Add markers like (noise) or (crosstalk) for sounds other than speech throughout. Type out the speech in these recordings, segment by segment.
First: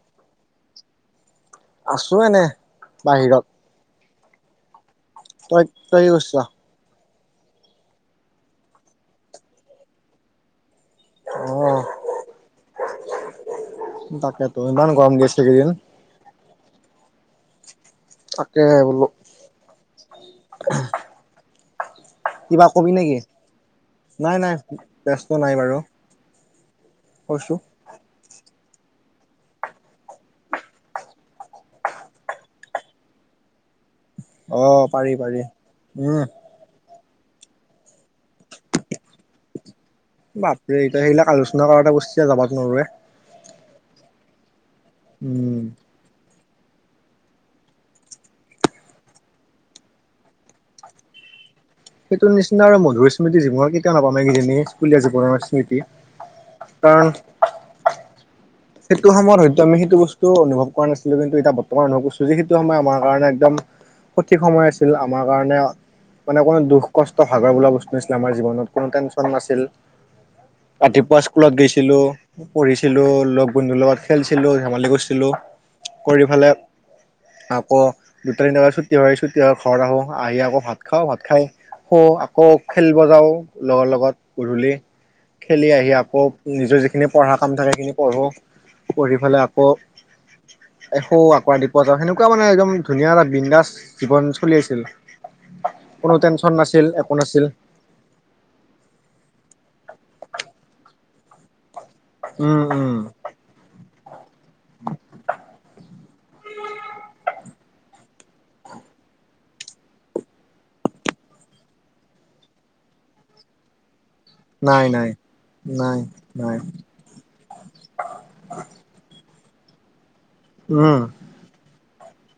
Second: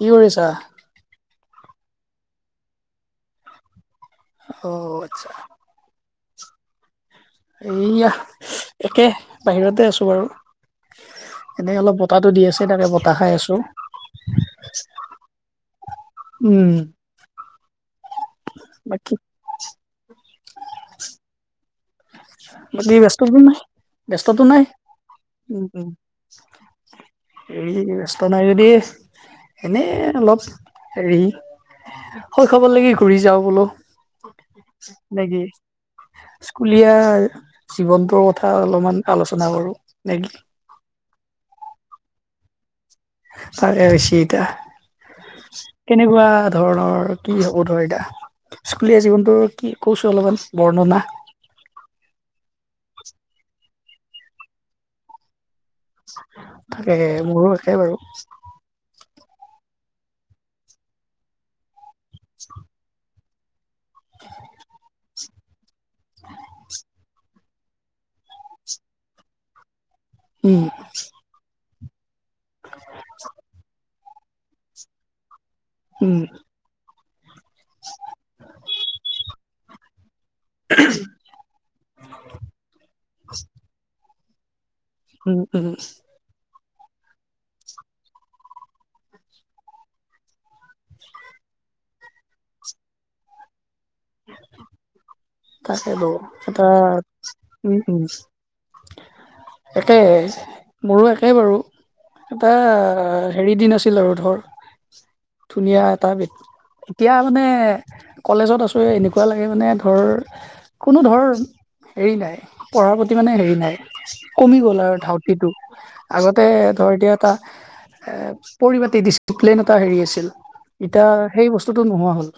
কি কৰিছা আছো এনে বাহিৰত অ আচ্ছা তই কি কছ্যা এইয়া একে বাহিৰতে আছোঁ বাৰু অ এনে অলপ বতাহটো দি আছে এনে বতাহ খাই আছো তাকেতো ইমান গৰম দিছে এইকেইদিন উম তাকে বোলো বাকী কিবা কবি বাকী নেকি? ব্যস্ততো নাই ব্যস্ততো নাই ব্যস্ত নাই উম বাৰু উম কৈছো এইয়া ত নাই যদি এনেই অলপ হেৰি শৈশৱৰ লাগি ঘূৰি যাওঁ বোলো অ পাৰি পাৰি। নাকি উম স্কুলীয়া জীৱনটোৰ কথা অলপমান আলোচনা কৰো নে কি এই এতিয়া সেইবিলাক আলোচনা কৰাতে বস্ যাবাত নোৱাৰোৱে তাৰেছি উম। এতিয়া কেনেকুৱা ধৰণৰ কি হব ধৰ এতিয়া স্কুলীয়া জীৱনটো কি কৈছো অলমান বৰ্ণনা সেইটো নিচিনা আৰু মধুৰ স্মৃতি জীৱনৰ কেতিয়াও নাপামেই স্কুলীয়া জীৱনৰ স্মৃতি কাৰণ তাকেহে মোৰো একে ভাবো সেইটো সময়ত হয়তো আমি সেইটো বস্তু অনুভৱ কৰা নছিলো কিন্তু ইতা বৰ্ত তোমাৰ ভাবিছো যে সেইটো সময় আমাৰ কাৰণে একদম সঠিক সময় আছিল আমাৰ কাৰণে মানে কোনো দুখ কষ্ট ভাগৰ বোলা বস্তু নাছিলে আমাৰ জীৱনত কোনো টেনশ্যন নাছিল উম ৰাতিপুৱা স্কুলত গৈছিলো পঢ়িছিলো লগ বন্ধুৰ লগত খেলছিলো ধেমালি কৰছিলো উম। কৰি ফালে আকৌ দুটা তিনটা বাজাত ছুটি হয় ছুটি হয় ঘৰত আহো আহি আকৌ ভাত খাওঁ ভাত খাই শু আকৌ খেলবা যাও লগৰ লগত গুধূলি উম উম। খেলি আহি আকৌ নিজৰ যিখিনি পঢ়া কাম থাকে সেইখিনি পঢ়ো পঢ়ি ফেলে আকৌ শুও আকৌ ৰাতিপুৱা যাওঁ সেনেকুৱা মানে একদম ধুনীয়া এটা বিন্দাস জীৱন চলি আছিল তাকেটো কোনো টেনচন নাছিল এটাত একো নাছিল উম উম একে মোৰো একে বাৰু এটা উম উম হেৰি দিন আছিল আৰু ধৰ ধুনীয়া এটা এতিয়া মানে কলেজত আছোঁৱে এনেকুৱা লাগে মানে ধৰ কোনো ধৰ হেৰি নাই পঢ়াৰ প্ৰতি মানে হেৰি নাই কমি গ'ল নাই আৰু নাই ধাউতিটো নাই আগতে নাই ধৰ এতিয়া এটা এ পৰিপাটী ডিচপ্লেন এটা হেৰি আছিল উম ইতা সেই বস্তুটো নোহোৱা হ'ল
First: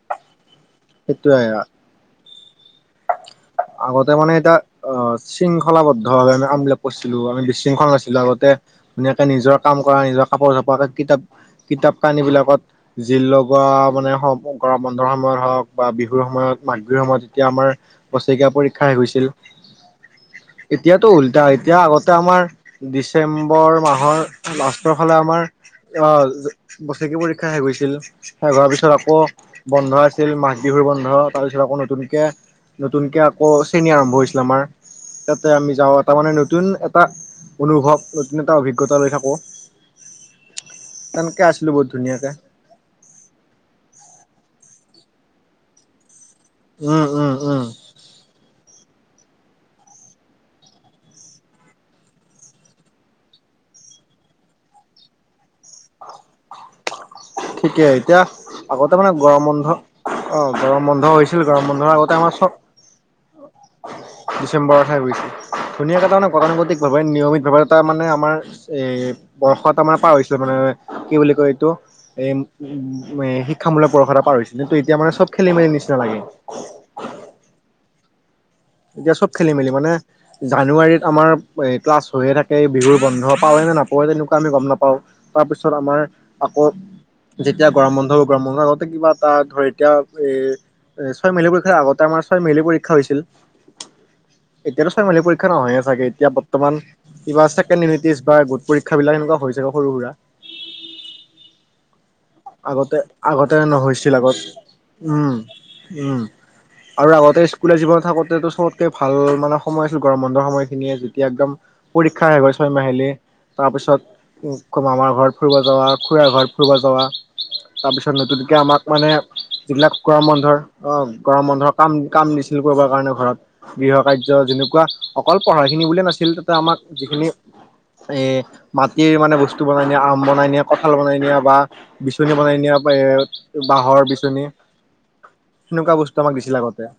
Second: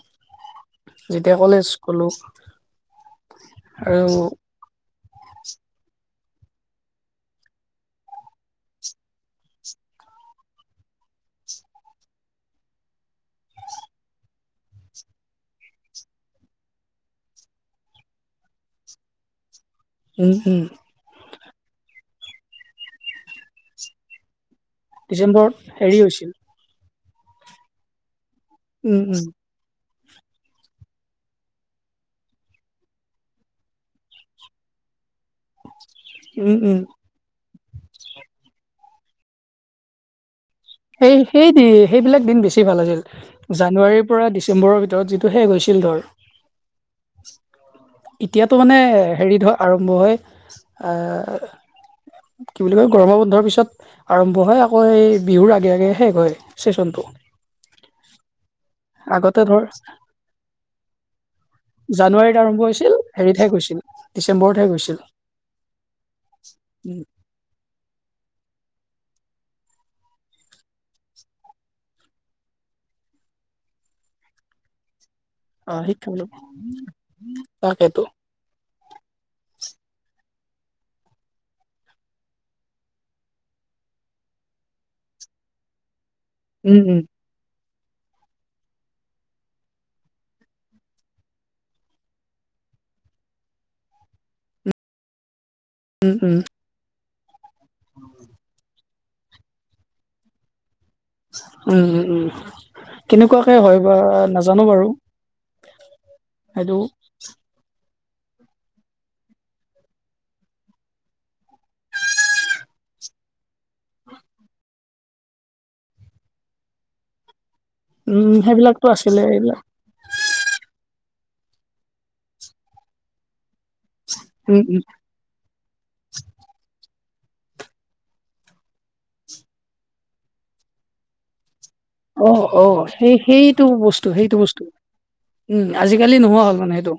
যেতিয়া সেইটোয়ে কলেজ গ'লোঁ আগতে মানে এতা অ শৃংখলাবদ্ধ ভাৱে আমি আমবলাপ কৰিছিলো আমি বিশৃংখল নাছিলো আগতে ধুনীয়াকে নিজৰ কাম কৰা নিজৰ কাপোৰ চপৰ কিতাপ কিতাপ কানী বিলাকত জিলোগা লগোৱা মানে কৰা বন্ধৰ সময়ত হওক বা বিহুৰ সময়ত মাঘ বিহুৰ সময়ত তেতিয়া আমাৰ বছৰেকীয়া পৰীক্ষাই শেষ হৈছিল উম উম এতিয়াতো উল্টা এতিয়া আগতে আমাৰ ডিচেম্বৰ মাহৰ - ৰ ফালে আমাৰ ডিচেম্বৰত হেৰি হৈছিল আহ বছৰেকীয়া পৰীক্ষা শেষ হৈছিল শেষ হোৱাৰ পিছত উম আকৌ উম বন্ধ আছিল মাঘ বিহুৰ বন্ধ তাৰপিছত আকৌ নতুনকে নতুনকে আকৌ শ্ৰেণী আৰম্ভ হৈছিল আমাৰ তাতে আমি যাওঁ এটা মানে উম নতুন উম এটা অনুভৱ নতুন এটা অভিজ্ঞতা লৈ থাকো তেনেকে সেইটোৱে আছিলো সেই বহুত সেইবিলাক ধুনীয়াকে দিন বেছি ভাল আছিল জানুৱাৰীৰ পৰা ডিচেম্বৰৰ ভিতৰত যিটো শেষ হৈছিল ধৰ। উম উম উম এতিয়াতো মানে হেৰিত আৰম্ভ হয় আ কি বুলি কয় গৰম বন্ধৰ পিছত আৰম্ভ হয় আকৌ এই বিহুৰ আগে আগে শেষ হয় চেচনটো ঠিকে এতিয়া আগতে মানে গৰম বন্ধ অ গৰম বন্ধ হৈছিল গৰম বন্ধৰ আগতে আমাৰ জানুৱাৰীত শৱ আৰম্ভ হৈছিল হেৰিত শেষ হৈছিল ডিচেম্বৰত শেষ ডিচেম্বৰতহে হৈছিল গৈছিল ধুনীয়াকে এটা গতানুগতিক ভাৱে উম, নিয়মিত ভাৱে তাৰ মানে আমাৰ এ বৰ্ষ এটা মানে পাৰ হৈছিল মানে কি বুলি কয় এ উ শিক্ষামূলক পৰস এটা পাৰ হৈছিলে কিন্তু এতিয়া মানে চব খেলিমেলি নিচিনা লাগে তাকেইতো এতিয়া চব খেলি মেলি মানে জানুৱাৰীত আমাৰ এই ক্লাছ হৈয়ে থাকে বিহুৰ বন্ধ পাওঁৱ নে নাপাওঁৱেই তেনেকুৱা আমি গম নাপাওঁ তাৰপিছত আমাৰ আকৌ উম উম যেতিয়া গৰম বন্ধ হ' গৰম বন্ধৰ আগতে কিবা এটা ধৰ এতিয়া এ এ ছয় মেলিলী পৰীক্ষাৰ আগতে আমাৰ ছয় মাহিলী পৰীক্ষা হৈছিল এতিয়াতো ছয়ইমাৰী পৰীক্ষা নহয়ে চাগে উম এতিয়া উম বৰ্তমান কিবা ছেকেণ্ড ইউটি গোট পৰীক্ষা শিক্ষাবিলাক এনেকুৱা হৈ যাগৈ সৰু সুৰা উম উম উম আগতে কেনেকুৱাকে আগতে হয় বা নহৈছিল আগত নাজানো বাৰু উম উম সেইটো আৰু আগতে স্কুলীয়া জীৱত থাকোঁটো চবতকে ভাল মানে সময় আছিল গৰম বন্ধৰ সময়খিনিয়ে যেতিয়া একদম পৰীক্ষা আহ গ'ল ছয় মাহিলী তাৰপিছত কয় মামাৰ ঘৰত ফুৰিব যাৱা খুৰাৰ ঘৰত ফুৰিব যোৱা তাৰপিছত উম নতুনকে সেইবিলাকতো আমাক মানে আছিলে এইবিলাক যিবিলাক গৰম বন্ধৰ অ গৰম বন্ধৰ কাম কাম দিছিল কৰিব কাৰণে ঘৰত গৃহ কাৰ্য উম উম যেনেকুৱা অকল পঢ়া খিনি বুলিয়ে নাছিল তাতে আমাক যিখিনি এ মাটিৰ মানে বস্তু বনাই নিয়া আম বনাই নিয়া কঁঠাল বনাই নিয়া বা অ বিচনী বনাই অ নিয়া এ সেই সেইটো বাঁহৰ বস্তু সেইটো বিচনী বস্তু উম সেনেকুৱা আজিকালি বস্তু আমাক নোহোৱা দিছিল হ'ল মানে আগতে সেইটো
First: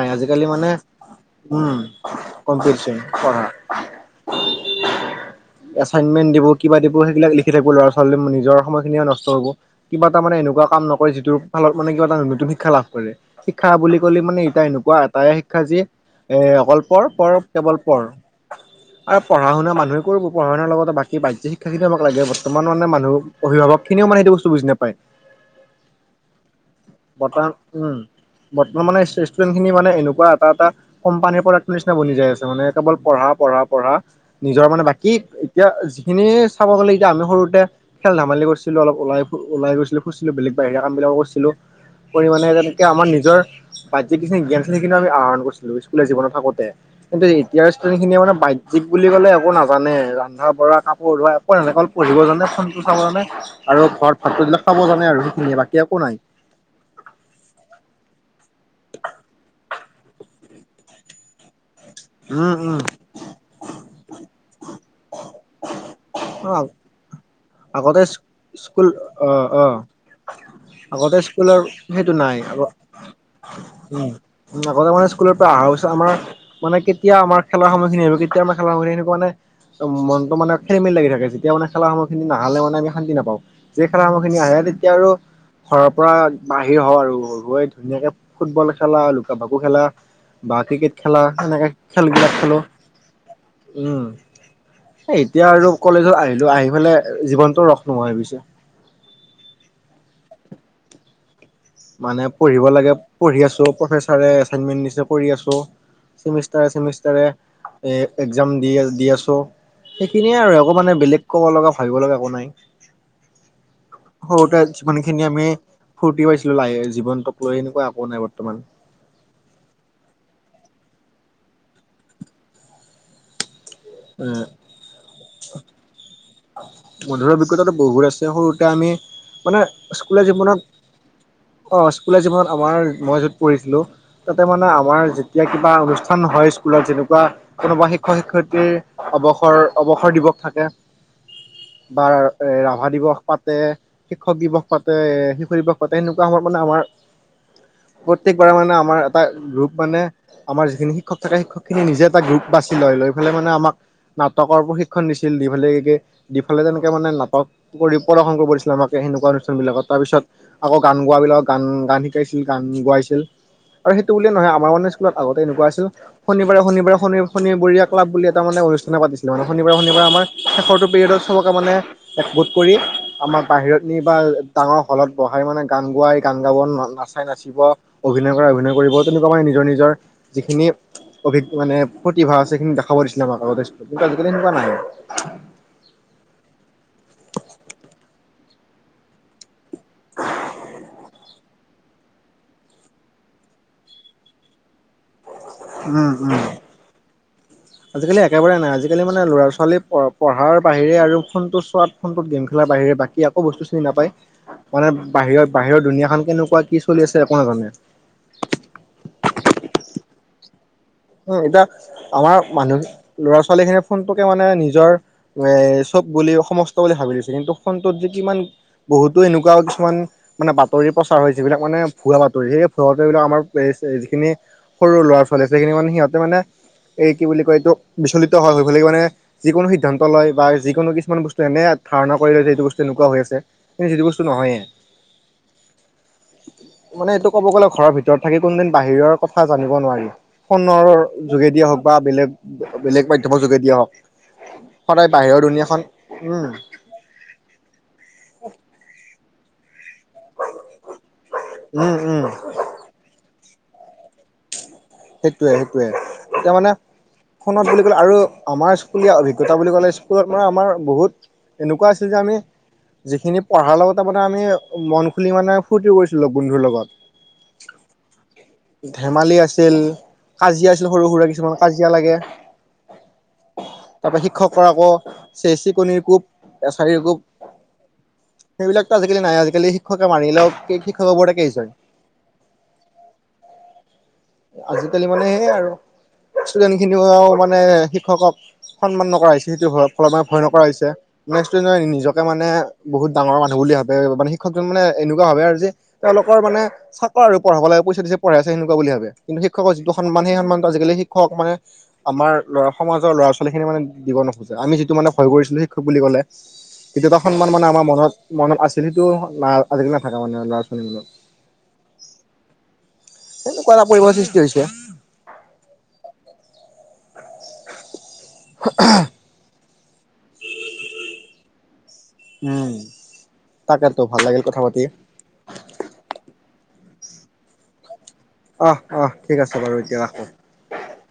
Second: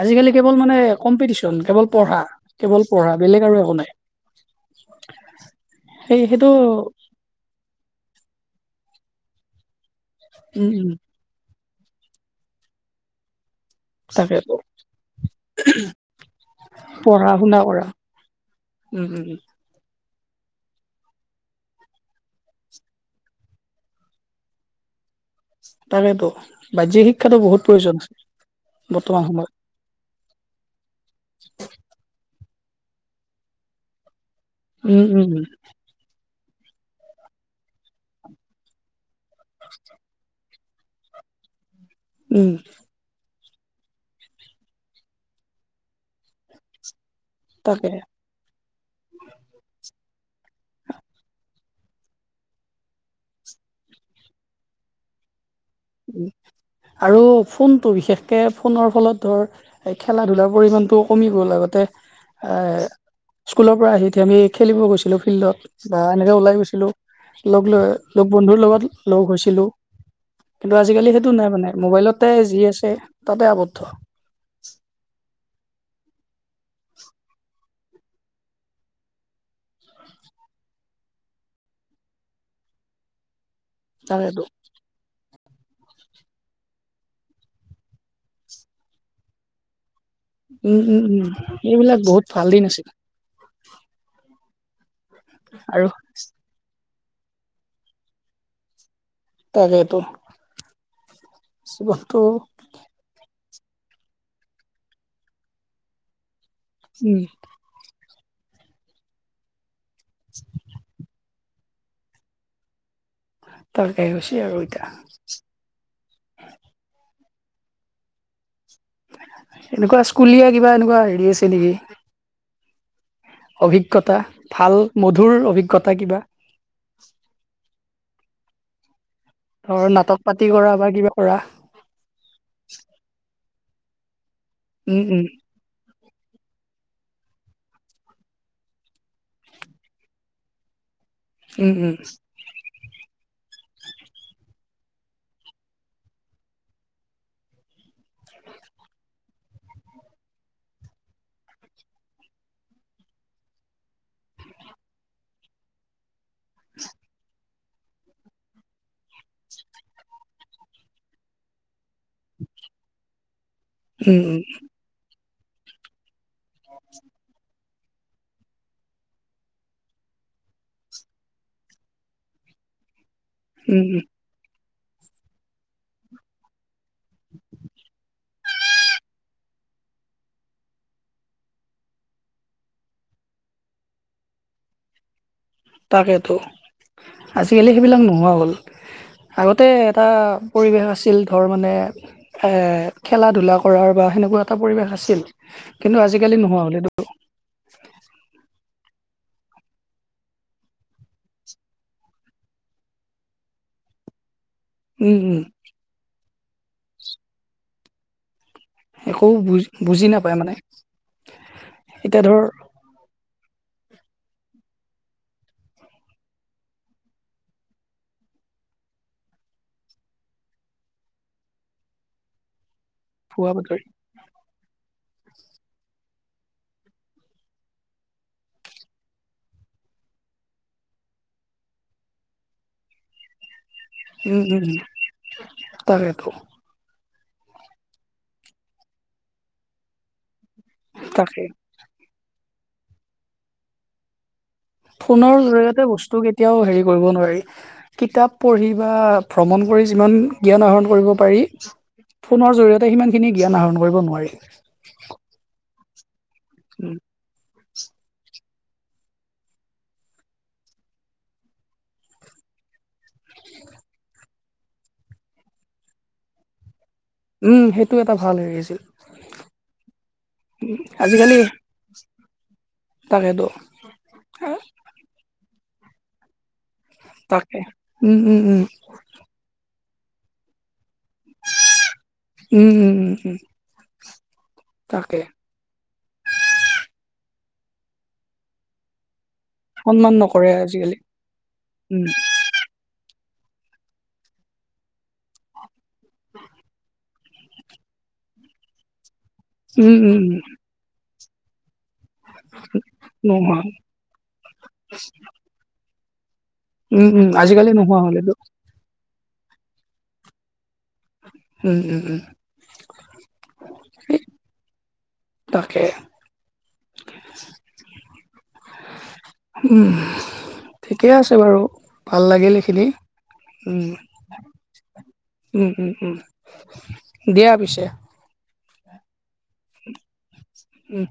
আজিকালি কেৱল মানে কম্পিটিশন উম কেৱল পঢ়া কেৱল পঢ়া বেলেগ আৰু একো নাই উ (inaudible) এচাইনমেন্ট দিব কিবা দিব সেই এইবিলাক লিখি থাকিব ল'ৰা ছোৱালী নিজৰ সময়খিনিয়ে নষ্ট হব কিবা এটা মানে এনেৱা উম, কাম উম, নকৰে যিটো ভালত মানে কিবা এটা নতুন শিক্ষা লাভ কৰে। শিক্ষা বুলি ক'লে মানে এ তাকেতো এনেকুৱা এটাই শিক্ষা যে, এ অকল পঢ়- পঢ়া পঢ়, শুনা কেৱল কৰা। পঢ়। উম, আৰু উম, উম, পঢ়া শুনা মানুহে পঢ়া শুনাৰ লগতে বাহ্যিক শিক্ষা খিনি অলপ লাগে। বৰ্তমান মানুহ অভিভাৱকখিনিও সেইটো বস্তু বুজি নাপায়। তাকেতো বাহ্যিক শিক্ষাটো হয়, বহুত প্ৰয়োজন উম, বতা- বৰ্তমান মানে (unintelligible) সেইখিনি মানে এনেকুৱা এটা এটা কোম্পানীৰ প্ৰডাক্ট নিচিনা বনি যায়। অকল মানে কেৱল পঢ়া- পঢ়া- পঢ়া। নিজৰ মানে উম, বাকী উম, উম, এতিয়া যিখিনি চাব গ'লে এতিয়া আমি সৰুতে খেল- ধেমালি কৰিছিলোঁ অলপ ওলাই। ওলাই গৈছিলোঁ, কৰিছিলোঁ, বেলেগ বাহিৰা কাম বিলাকো কৰিছিলোঁ, পৰিমাণে উম, তেনেকে আমাৰ নিজৰ যি কিন জ্ঞান খিনি আমি আহৰণ কৰিছিলোঁ, স্কুল জীৱনত থাকোঁতে। কিন্ত এতিয়া তাকে ষ্টুডেণ্টখিনি মানে বাধ্য জীৱ বুলি ক'লে একো নাজানে, ৰন্ধা বঢ়া কাপোৰ ধোৱা একো সেনেকে পঢ়িব জানে, ফোনটো চাব জানে। আৰু ঘৰত ভাত বিলাক খাব জানে আৰু। সেইখিনিয়ে বাকী একো নাই। উম, আৰু ফোনটো বিশেষকৈ ফোনৰ ফলত ধৰ, এই খেলা- ধূলাৰ পৰিমাণটো কমি গ'ল। আগতে উম এ, উম স্কুলৰ পৰা আহি কেনে আমি খেলিব গৈছিলোঁ ফিল্ডত। বা এনেকৈ অ ওলাই গৈছিলোঁ। লগ- আগতে লগ বন্ধুৰ স্কুল লগত লগ অ অ হৈছিলোঁ। কিন্তু আজিকালি আগতে সেইটো নাই স্কুলৰ মানে সেইটো মোবাইলতে নাই, যি আগৰ আছে তাতে আৱদ্ধ উম। উম, আগতে মানে স্কুলৰ পৰা আহাৰ পিছত আমাৰ মানে কেতিয়া আমাৰ খেলাৰ সময়খিনি আহিব, কেতিয়া আমাৰ খেলা সময়খিনি সেনেকা মানে, মনটো মানে খেলি মেলি লাগে। থাকে, যেতিয়া মানে খেলাসময়খিনি নাহালে মানে আমি শান্তি নাপাওঁ। সেই খেলাসময়খিনি তাকেতো আহে তেতিয়া আৰু ঘৰৰ পৰা বাহিৰ হওঁ আৰু। ধুনীয়াকে ফুটবল খেলা, লুকা- ভাকু খেলা, বা উম ক্ৰিকেট উম খেলে। উম এনেকে এইবিলাক বহুত খেলবিলাক ভাল খেলোঁ। দিন আছিল উম, এই এতিয়া আৰু কলেজত আহিলোঁ, আহি পেলাই জীৱনতটো ৰস নোহোৱা হৈ গৈছে। তাকেটো। মানে পঢ়িব লাগে, পঢ়ি আছোঁ। প্ৰফেচাৰে এছাইনমেন্ট দিছে কৰি আছোঁ। উম ছেমিষ্টাৰে-ছেমিষ্টাৰে এ, এক্সজাম দি- দি আছোঁ। সেইখিনিয়ে আৰু একো মানে বেলেগ ক'ব লগা, ভাবিব লগা একো নাই। তাকে হৈছে আৰু সৰুতে এতিয়া যিমানখিনি আমি ফুৰ্তি পাইছি (unintelligible) জীৱনক লৈ এনেকুৱা একো নাই বৰ্তমান। এনেকুৱা স্কুলীয়া কিবা, এনেকুৱা হেৰি আছে নেকি? অভিজ্ঞতা, এ ভাল মধুৰ অভিজ্ঞতা কিবা? মধুৰ অভিজ্ঞতাটো বহুত আছে সৰুতে আমি মানে ধৰ নাটক স্কুলীয়া পাতি জীৱনত কৰা বা কিবা কৰা অ, স্কুলীয়া জীৱনত আমাৰ মই য'ত পঢ়িছিলোঁ, তাতে মানে আমাৰ উম উম যেতিয়া কিবা অনুষ্ঠান হয়, স্কুলত। যেনেকুৱা কোনোবা শিক্ষক- শিক্ষয়িত্ৰীৰ অৱসৰ-অৱসৰ দিৱস পাতে উম উম বা এ ৰাভা দিৱস পাতে শিক্ষক দিৱস পাতে, শিশু দিৱস পাতে, এনেকুৱা সময়ত মানে আমাৰ প্ৰত্যেকবাৰ মানে আমাৰ এটা গ্ৰুপ মানে আমাৰ যিখিনি শিক্ষক থাকে, শিক্ষক খিনি নিজে এটা গ্ৰুপ বাচি লয় লৈ পেলায় মানে আমাক নাটকৰ প্ৰশিক্ষণ দিছিল। দি দুইফালে তেনেকে মানে নাটক নৃত্য প্ৰদৰ্শন কৰিব দিছিলে আমাক, সেনেকুৱা অনুষ্ঠান বিলাকত। তাৰপিছত আকৌ গান গোৱাবিলাক গান-গান শিকা শিকাইছিল, গান গোৱাইছিল। আৰু সেইটো উম বুলিয়ে উম নহয়, আমাৰ মানে স্কুলত আগতে এনেকুৱা আছিল শনিবাৰে-শনিবাৰে, শনিৰ- শনিবৰীয়া ক্লাব বুলি এটা মানে অনু তেনেকুৱা দিছিলে মানে। শনিবাৰে- শনিবাৰে আমাৰ শেষৰটো পিৰিয়ডত চবকে মানে একগোট কৰি আমাক বাহিৰত উম নি উম বা ডাঙৰ হলত বহাই মানে গান গোৱাই গান গাব, ন নাচাই নাচিব অভিনয় কৰাই অভিনয় কৰিব তেনেকুৱা মানে নিজৰ নিজৰ যিখিনি অভিগ মানে প্ৰতিভা আছে সেইখিনি দেখাব দিছিলে আমাক আগতে (unintelligible) কিন্তু আজিকালি সেনেকুৱা নাই। তাকেতো, আজিকালি সেইবিলাক নোহোৱা হ'ল। আগতে এটা পৰিৱেশ আছিল ধৰ মানে। এ, খেলা ধুলা কৰাৰ বা সেনেকুৱা এটা পৰিৱেশ আছিল কিন্তু উম আজিকালি উম নোহোৱা হ'ল এইটো আজিকালি একেবাৰে নাই আজিকালি মানে ল'ৰা ছোৱালী প-পঢ়াৰ বাহিৰে আৰু ফোনটো চোৱাত ফোনটোত গে'ম খেলাৰ বাহিৰে বাকী একো বস্তু চিনি নাপায়। (inaudible) মানে উম বাহিৰৰ-বাহিৰৰ দুুনীয়াখন কেনেকুৱা কি চলি আছে একো নাজানে। একো বুজ-বুজি নাপায় মানে। উম, এতিয়া এতিয়া ধৰ আমাৰ মানুহ ল'ৰা ছোৱালী খিনিয়ে ফোনটোকে মানে নিজৰ। এ, চব বুলি সমস্ত বুলি ভাবি লৈছে কিন্তু ফোনটোত যে কিমান বহুতো এনেকুৱা কিছুমান মানে বাতৰি প্ৰচাৰ হয় যিবিলাক মানে ভুৱা বাতৰি সেই সিহঁতে এইবিলাক ভুৱা আমাৰ এই, বাতৰি (unintelligible) যিখিনি সৰু ল'ৰা ছোৱালী আছে সেইখিনি মানে সিহঁতে মানে। এই কি বুলি কয় এইটো বিচলিত হয় হৈ (unintelligible) মানে যিকোনো সিদ্ধান্ত লয় বা যিকোনো কিছুমান বস্তু এনে ধাৰণা কৰি লয় যে এইটো বস্তু এনেকুৱা হৈ আছে। কিন্তু যিটো বস্তু উম নহয়ে। উম উম তাকেতো মানে এইটো ক'ব গ'লে ঘৰৰ ভিতৰত থাকি কোনদিন বাহিৰৰ কথা জানিব নোৱাৰি। ফোনৰ। তাকে যোগেদিয়ে হওক বা বেলেগ, বেলেগ মাধ্যমৰ যোগেদিয়ে হওক। সদায় ফোনৰ বাহিৰৰ দুুনীয়াখন জৰিয়তে বস্তু উম কেতিয়াও হেৰি নোৱাৰি কিতাপ পঢ়ি বা ভ্ৰমণ কৰি যিমান। জ্ঞান আহৰণ কৰিব পাৰি উম উম ফোনৰ জৰিয়তে সিমান খিনি জ্ঞান আহৰণ কৰিব নোৱাৰি। সেইটোৱে, সেইটোৱে এতিয়া মানে উম ফোনত বুলি ক'লে আৰু আমাৰ স্কুলীয়া অভিজ্ঞতা বুলি ক'লে স্কুলত মানে আমাৰ বহুত। এনেকুৱা আছিল যে আমি। যিখিনি পঢ়াৰ লগত আপোনাৰ আমি মন খুলি মানে ফূৰ্তি কৰিছিলো বন্ধুৰ লগত। উম সেইটো এটা ভাল হেৰি আছিল। ধেমালি আছিল কাজিয়া আছিল সৰু সুৰা আজিকালি কিছুমান কাজিয়া লাগে। তাকেতো তাৰ পৰা শিক্ষকৰ আকৌ চে চিকণিৰ কোৱ। এচাৰিৰ কোৱ তাকে উম উম উম সেইবিলাক। (unintelligible) আজিকালি নাই আজিকালি শিক্ষকে মাৰিলেও শিক্ষকৰ ওপৰতে কেছ হয়। উম, উম, উম, উম। আজিকালি তাকে মানে সেইয়ে আৰু ষ্টুডেন্ট খিনিও মানে শিক্ষকক। সন্মান নকৰা হৈছে সন্মান (unintelligible) ভয় নকৰে নকৰা হৈছে আজিকালি মানে ষ্টুডেণ্টে উম নিজকে মানে। বহুত ডাঙৰ মানুহ বুলি ভাবে মানে শিক্ষকজন মানে এনেকুৱা ভাবে আৰু যে তেওঁলোকৰ মানে সাত আৰু পঢ়াব লাগে পইচা দিছে পঢ়াই আছে সেনেকুৱা বুলি ভাবে কিন্তু শিক্ষক যিটো উম সন্মান উম সেই উম সন্মানটো আজিকালি শিক্ষকক মানে। আমাৰ ল'ৰা সমাজৰ ল'ৰা নোহোৱা ছোৱালীখিনি মানে দিব নোখোজে আমি যিটো মানে ভয় কৰিছিলো শিক্ষক বুলি ক'লে। উম কেতিয়াবা উম সন্মান মানে আজিকালি আমাৰ নোহোৱা মনত, হ'ল এইটো মনত আছিল সেইটো আজিকালি নাথাকে মানে ল'ৰা ছোৱালীবোৰৰ। উম, উম, উম। (unintelligible) এই সৃষ্টি হৈছে। তাকে। (unintelligible) উম। ঠিকে আছে বাৰু ভাল লাগিল উম এইখিনি উম। তাকেতো ভাল লাগিল কথা পাতি উম, উম, উম দিয়া পিছে। অহ, অহ, ঠিক আছে বাৰু, এতিয়া ৰাখো। উম।